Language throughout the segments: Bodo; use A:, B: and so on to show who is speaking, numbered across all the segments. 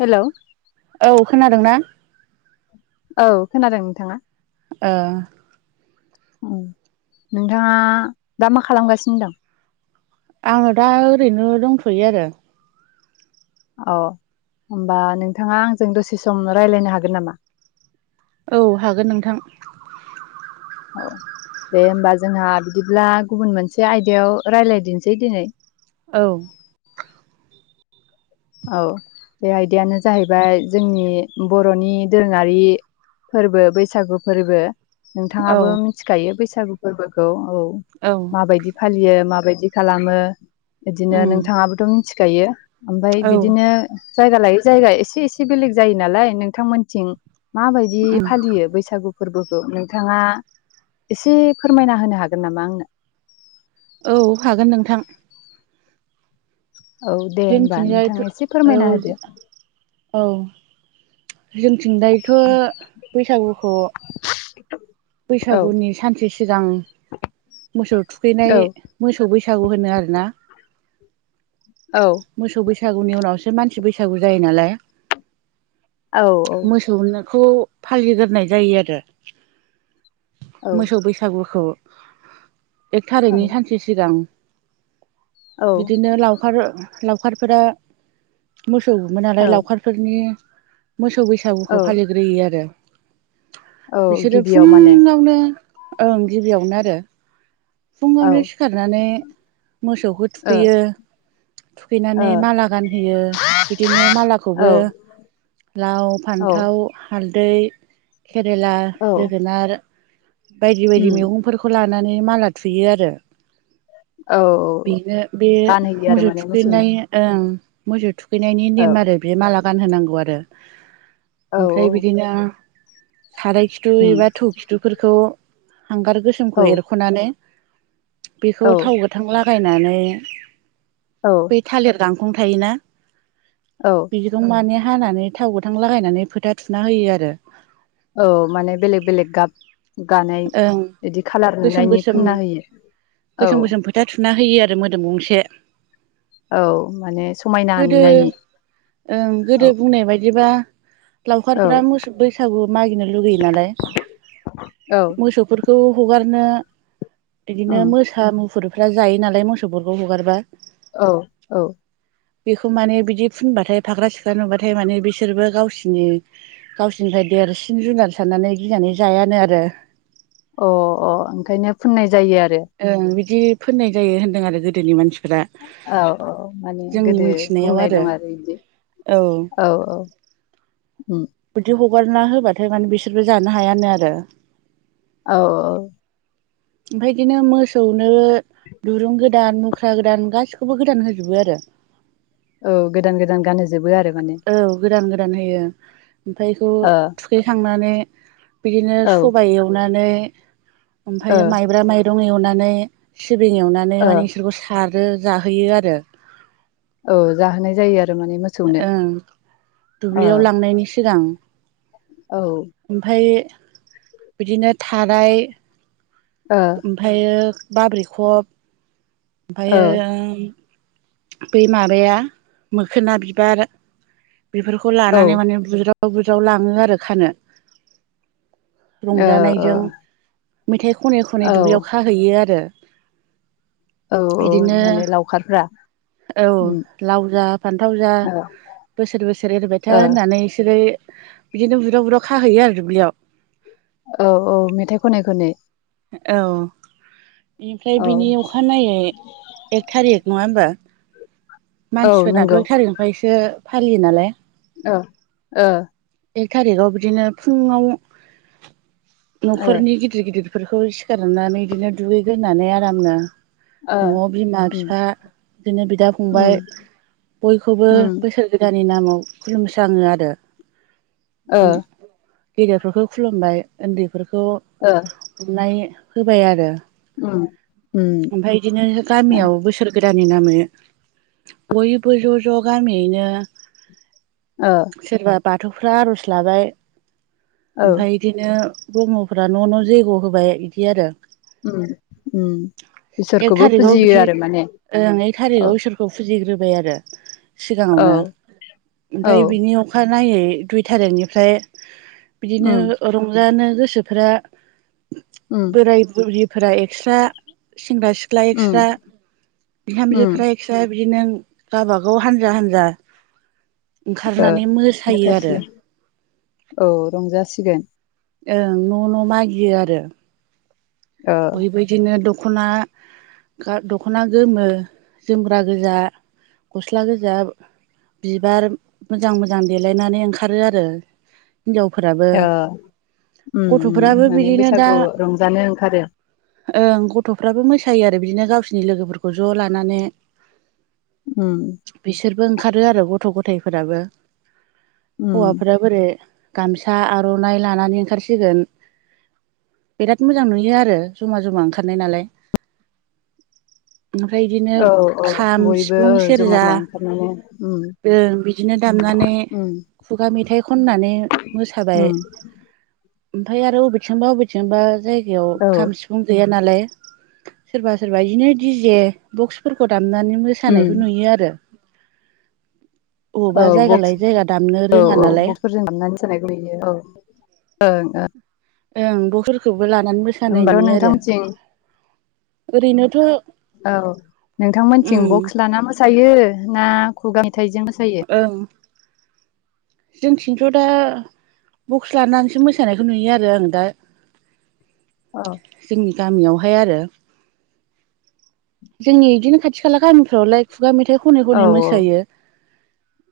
A: हेलौ
B: औ खोनादोंना?
A: औ खोनादों नोंथाङा ।
B: ओ
A: ओम नोंथाङा दा मा खालामगासिनो दं?
B: आङो दा ओरैनो दंथ'यो आरो ।
A: औ होमबा नोंथाङा आंजों दसे सम रायज्लायनो हागोन नामा?
B: औ हागोन नोंथां ।
A: औ दे होनोमबा जोंहा बिदिब्ला गुबुन मोनसे आयदायाव रायज्लायदिनसै दिनै।
B: औ
A: औ बे आयदायानो जाहैबाय जोंनि बर'नि दोरोङारि फोरबो बैसागु फोरबो ।
B: औ
A: नोंथाङाबो मिथिखायो बैसागु बैसागु फोरबोखौ । औ
B: औ
A: माबायदि फालियो माबायदि बिदि खालामो? बिदिनो
B: उम
A: नोंथाङाबोथ' मिथि खायो ओमफ्राय
B: औ
A: बिदिनो जायगा लायै जायगा एसे एसे बेलेग जायो नालाय नोंथांमोनथिं माबायदि
B: उम
A: फालियो बैसागु फोरबोखौ नोंथाङा एसे फोरमायना होनो हागोन नामा आंनो?
B: औ हागोन नोंथां।
A: औ दे होमबा नोंथां
B: जोंथिंजायथ'
A: एसे
B: औ
A: फोरमायना होदो।
B: औ जोंनिथिं दायथ' बैसागुखौ
A: औ
B: बैसागुनि सानसे सिगां मोसौ
A: औ
B: थुखैनाय मोसौ बैस सागु होनो आरोना
A: औ
B: मोसौ बैस सागुनि उनावसो मानसि बैसागु जायो नालाय मोसौनो खौ फालिगोरनाय जायो आरो
A: औ
B: मोसौ बैसागुखौ एक
A: औ
B: थारिखनि
A: औ
B: सानसे सिगां
A: औ
B: बिदिनो लावखार लावखारफोरा मोसौ गुमो नालाय
A: औ
B: लावखारफोरनि मोसौ बैसागुखौ
A: औ
B: फालिग्रोयो आरो
A: औ
B: बिसोरो
A: गिबियाव माने
B: फुंङावनो ओं गिबियावनो आरो
A: औ
B: फुङावनो
A: ओ
B: सिखारनानै मोसौखो थुखैयो
A: ओ
B: थुखैनानै माला गानहोयो बिदिनो मालाखौबो लाव
A: औ
B: फान्थाव हाल दै केरेला
A: औ
B: जोगोनार बायदि बायदि
A: उम
B: मैगंफोरखौ ला माने माला थुयो आरो
A: औ
B: बेनो बे
A: गानहोयो आरो
B: मोसौ
A: माने मोसौनो
B: थुखैनाय ओं मोसौ थु खैनायनि
A: औ
B: नेम आरो बे माला गानहोनांगौ आरो
A: औ
B: ओमफ्राय बिदिनो साराय खिथु
A: उम
B: एबा थौ खिथुफोरखौ हांगार
A: औ
B: गोसोमखौ एरख'नानै बेखौ
A: औ
B: थाव गोथांला लगायनानै
A: औ
B: बै थालिर गां थायोना
A: औ
B: बिदिखौ मानिया हानानै थाव गोथां लागायनानै फोथा थुना होयो आरो।
A: औ माने बेलेग बेलेग गाब गानाय
B: ओं
A: बिदि खालार
B: गोसोम
A: नुनायनि
B: गोसोम
A: फोनना होयो औ।
B: गोसोम गोसोम फोथा थुना होयो आरो मोदोम गंसे
A: औ माने समायना
B: गोदो
A: नुनायनि
B: ओं गोदो
A: औ
B: बुंनाय बायदिबा
A: औ
B: लावखारफ्रा मोसौ बैसागु मागिनो लुगैयो नालाय
A: औ
B: मोसौफोरखौ हगारनो बिदिनो
A: उम
B: मोसा मुफुर फ्रा जायो नालाय मोसौफोरखौ हगारबा
A: औ औ
B: बेखौ माने बिदि फुनबाथाय फाख्रा सिख्रा नुबाथाय माने बिसोरबो गावसिनि गावसिनिफ्राय देरसिन जुनार साननानै गिनानै जायानो आरो।
A: अह अह ओंखायनो फुननाय जायो आरो।
B: ओं बिदि फोननाय जायो होन्दों आरो गोदोनि मानसि
A: औ औ माने गोदो बुंनाय दं आरो बिदि औ औ। उम
B: बिदि हगारना होबाथाय माने बिसोरबो जानो हायानो आरो।
A: औ औ।
B: ओमफ्राय बिदिनो मोसौनो दुरुं गोदान मुख्रा गोदान गासिखौबो गोदान होजोबो आरो।
A: औ गोदान गोदान गानहोजोबो आरो माने।
B: ओमफाय बेखौ
A: ओ
B: थुखैखांनानै बिदिनो
A: औ ओ
B: सबाइ एवनानै [inaudible] ओमफ्रायो माइब्रा माइ रं एवनानै सिबिं एवनानै
A: ओ
B: माने बिसोरखौ सार [unintelligible] जाहोयो आरो
A: औ जाहोनाव जायो आर
B: ओं
A: ओ
B: दुब्लियाव लांनायनि सिगां
A: औ ओ
B: [inaudible] ओमफाय बिदिनो थाराय ओमफायो बाब्रिखब
A: ओ औ
B: ओमफायो [unintelligible] बै माबाया मोखोना बिबार बेफोरखौ
A: ओ
B: लानानै माने बुज्राब [unintelligible] लाङो आरो खानो [inaudible]
A: ओ
B: रंजानायजों मेथाइ खनै खनै
A: औ
B: दुब्लियाव खाहैयो आरो
A: औ औ
B: बिदिनो
A: माने लावखारफ्रा
B: औ
A: उम
B: लाव जा फान्थाव जा
A: ओ
B: बोसोर बोसोर एरबाय था
A: ओ
B: होननानै इसोर ओफ्राय बिदिनो बुरजा बुरजाव खाहैयो आरो दुब्लियाव
A: औ औ मेथाइ खनै खनै
B: औ बेनिफ्राय
A: औ
B: बिनि अखानायै एक थारिक नङा होमबा?
A: औ
B: मानसिफोरनाथ'
A: नंगौ
B: एक थारिख [unintelligible] बे फालियो नालाय
A: ओओ
B: एक थारिखाव बिदिनो फुङाव [inaudible]
A: ओ
B: न'खरनि गिदिर गिदिर बेफोरखौ सिखारनानै बिदिनो दुगैग्रोनानै आरामनो
A: ओ
B: न'आव बिमा
A: उम
B: बिफा बिदिनो बिदा
A: उम
B: फंबाय बयखौबो
A: उम
B: बोसोर गोदाननि नामाव खुलुमस्राङो आरो
A: ओ
B: गेदेरफोरखौ खुलुमबाय उन्दै बेफोरखौ
A: ओ
B: गुरनाय होबाय आरो
A: उम उम
B: [inaudible] ओमफाय इदिनो गामियाव बोसोर गोद बिदानि नामै बयबो ज' ज' गामियैनो
A: ओ
B: [inaudible] सिरबाद बाथौ [unintelligible] आर'ज लाबाय।
A: औ
B: ओमफ्राय बिदिनो ब्रह्मफ्रा न' न' जैग' होबाय बिदि आरो।
A: ओम ओम
B: एक
A: इसोरखौबो
B: थारिखाव
A: फुजियो
B: बिदि
A: आरो माने
B: ओं एक
A: औ।
B: थारिखाव इसोरखौ [unintelligible] आरो।
A: औ
B: सिगाङावनो ओमफाय
A: औ
B: बिनि अखा [unintelligible] दुइ तारीखनिफ्राय बिदिनो
A: उम
B: रंजानो गोसोफ्रा
A: उम
B: बोराइ -बुरि [unintelligible] एक्सट्रा सेंग्रा -सिख्ला
A: उम
B: एक्स्रा
A: उम
B: बिहामजोफ्रा एक्स्रा [unintelligible] बिदि नों गाबागाव हानजा -हानजा
A: ओ
B: ओंखारनानै मोसायो आरो।
A: मोसासिगोन औ रंजासिगोन।
B: ओं न' न' मागियो आरो।
A: ओ
B: बैबायदिनो [unintelligible] ख'ना गा- दख'ना गोमो जोमग्रा गोजा, गस्ला गोजा बिबार मोजां मोजां देलायनानै ओंखारो आरो। हिनजावफोराबो
A: ओ‌ ओम ओम
B: गथ'फोराबो
A: माने
B: बिदिनो दा
A: बैसागु रंजानो ओंखारो।
B: ओं गथ'फ्राबो मोसायो आरो बिदिनो गावसिनि लोगोफोरखौ ज' लानानै।
A: ओम।
B: [unintelligible] ओंखारो आरो गथ' गथायफोराबो।
A: उम
B: हौवाफोरा [unintelligible] गामसा, आर'नाइ लानानै ओंखारसिगोन बिराद मोजां नुयो [unintelligible] [unintelligible] जमा -जमा ओंखारनाय नालाय। ओमफ्राय बिदिनो
A: औ औ
B: खाम,
A: बयबो
B: सिफुं,
A: ओ जमा
B: सेरजा
A: जमा ओंखारनानै उम
B: ओं बिदिनो दामनानै
A: उम
B: खुगा मेथाइ खननानै मोसाबाय।
A: उम
B: ओमफाय आरो अबेथिंबा अबेथिंबा जाय [unintelligible]
A: औ
B: खाम, सिफुं गैया नालाय सोरबा -सोरबा इदिनो डीजे बक्सफोरखौ दाम [unintelligible]
A: उम
B: मोसानायखौ नुयो आरो। अबावबा
A: औ
B: जायगा
A: बक्स
B: लायै जायगा दामनो
A: औ
B: रोङा
A: औ
B: नालाय
A: बक्सफोरजों दामनानै मोसानायखौ नुयो औ ओं ओं
B: ओं बक्सफोरखौबो लानानै मोसानाय
A: होमबाथ'
B: नुयो आरो।
A: नोंथांमोनथिं
B: ओरैनोथ'।
A: औ
B: उम
A: नोंथांमोनथिं बक्स लाना मोसा सायो ना खुगा मे फिथाइजों मोसायो।
B: ओं जोंथिंथ' दा बक्स लानानैसो मोसानायखौ नुयो आरो आं दा
A: औ।
B: जोंनि गामियावहाय आरो जोंनि बिदिनो खाथि खाला गामिफ्रावलाय खुगा मेथाइ खनै
A: औ
B: खनै मोसायो।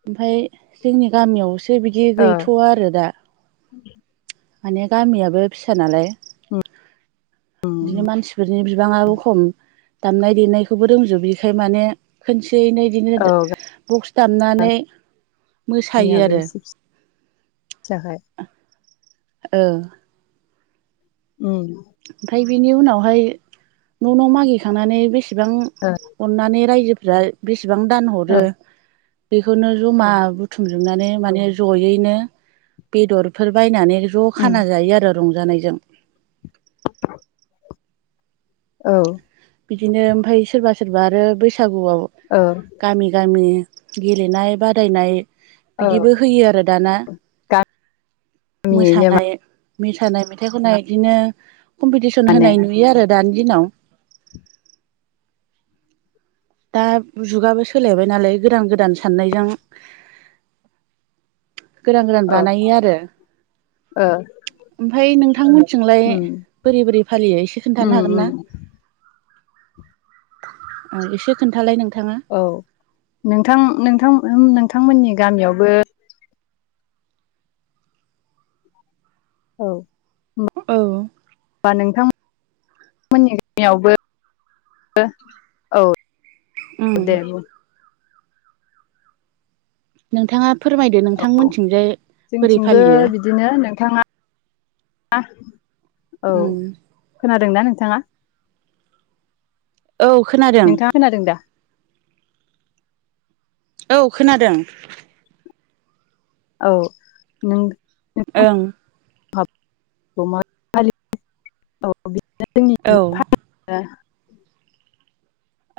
B: ओमफ्राय जोंनि गामियावसो बिदि
A: औ ओ
B: गैथ'आ आरो दा। माने गामियाबो फिसा नालाय।
A: उम
B: बिदिनो
A: उम
B: मानसिफोर बिनि बिबांआबो खम दामनाय देनायखौबो रोंजोबा बेखाय माने एसे एनै बिदिनो
A: औ
B: बक्स दामनानै मोसायो
A: नियाबो
B: आरो।
A: एसे फिसाखाय
B: औ।
A: उम।
B: ओमफ्राय बेनि उनावहाय न' न' मागिखांनानै बेसे बेसेबां
A: ओ
B: अननानै रायजो [inaudible] बेसेबां दान हरो।
A: ओ
B: बेखौनो जमा बुथुमजोबनानै माने जयैनो बेदरफोर बायनानै ज'
A: उम
B: खाना जायो आरो रंजानायजों।
A: औ।
B: बिदिनो ओमफ्राय सोरबा सोरबा आरो बै बैसागुआव
A: औ
B: गामि गामि गेलेनाय बादायनाय।
A: औ
B: बिदिबो होयो आरो दाना।
A: गामियैनो
B: मोसानाय मोसानाय मेथाइ खनाय इदिनो कम्पिटिसन
A: माने
B: होनाय नुयो आरो दानि दिनाव। दा जुगाबो सोलायबाय नालाय गोदान गोदान साननायजों गोदान गोदान
A: ओ
B: बानायो आरो
A: ओ
B: ओमफ्राय नोंथांमोनथिलाय
A: उम
B: बोरै बोरै फालियो एसे
A: उम
B: खिथानो हागोन ना।
A: उम
B: एसे खोन्थालाय नोंथां।
A: औ नोंथां नोंथां। नोंथांमोननि गामियावबो औ।
B: औ
A: बा नोंथांमोन नि गामियावबो औ
B: उम
A: अ दे बुं
B: नोंथाङा फोरमायदो
A: औ
B: नोंथांमोनथिंजाय बोरै
A: जोंथिंबो
B: फालियो
A: बिदिनो नोंथाङा औ
B: उम
A: खोनादोंना नों नोंथाङा
B: औ खोनादों
A: नोंथाङा खोनादों दा
B: औ खोनादों
A: औ नों
B: ओं
A: [inaudible] औ
B: औ
A: जोंनिथिं [inaudible]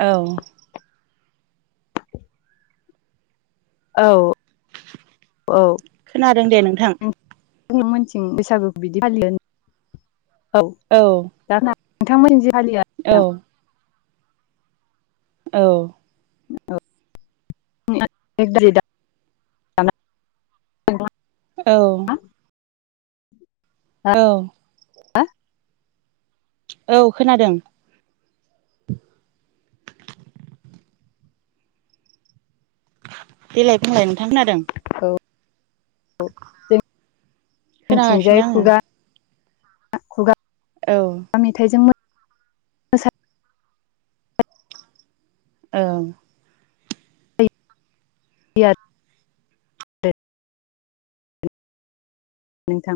B: औ
A: औ
B: खोनादों दे नोंथां
A: नांमोनथिं बैसागुखौ बिदि फालियो औ जाना नोंथांमोननि जे खालि आ नोंथां
B: औ
A: औबार [inaudible]
B: औ औ
A: हा
B: औ खोनादों देलाय बुंलाय नोंथां खोनादों
A: े [unintelligible] थिंजाय
B: खोनागासिनो आङो
A: खुगा
B: औ
A: [inaudible] मेथाइजों मोसायो
B: ओं।
A: [unintelligible] आरो नोंथां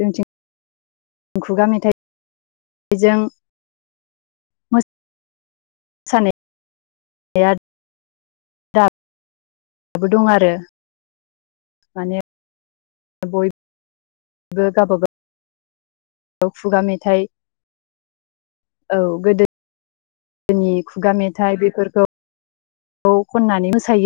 A: जोंथिं खुगा मेथाइजों [unintelligible] औ खुगा मेथाइ औ गोदो नि खुगा मेथाइ बेफोरखौ खननानै मोसायो।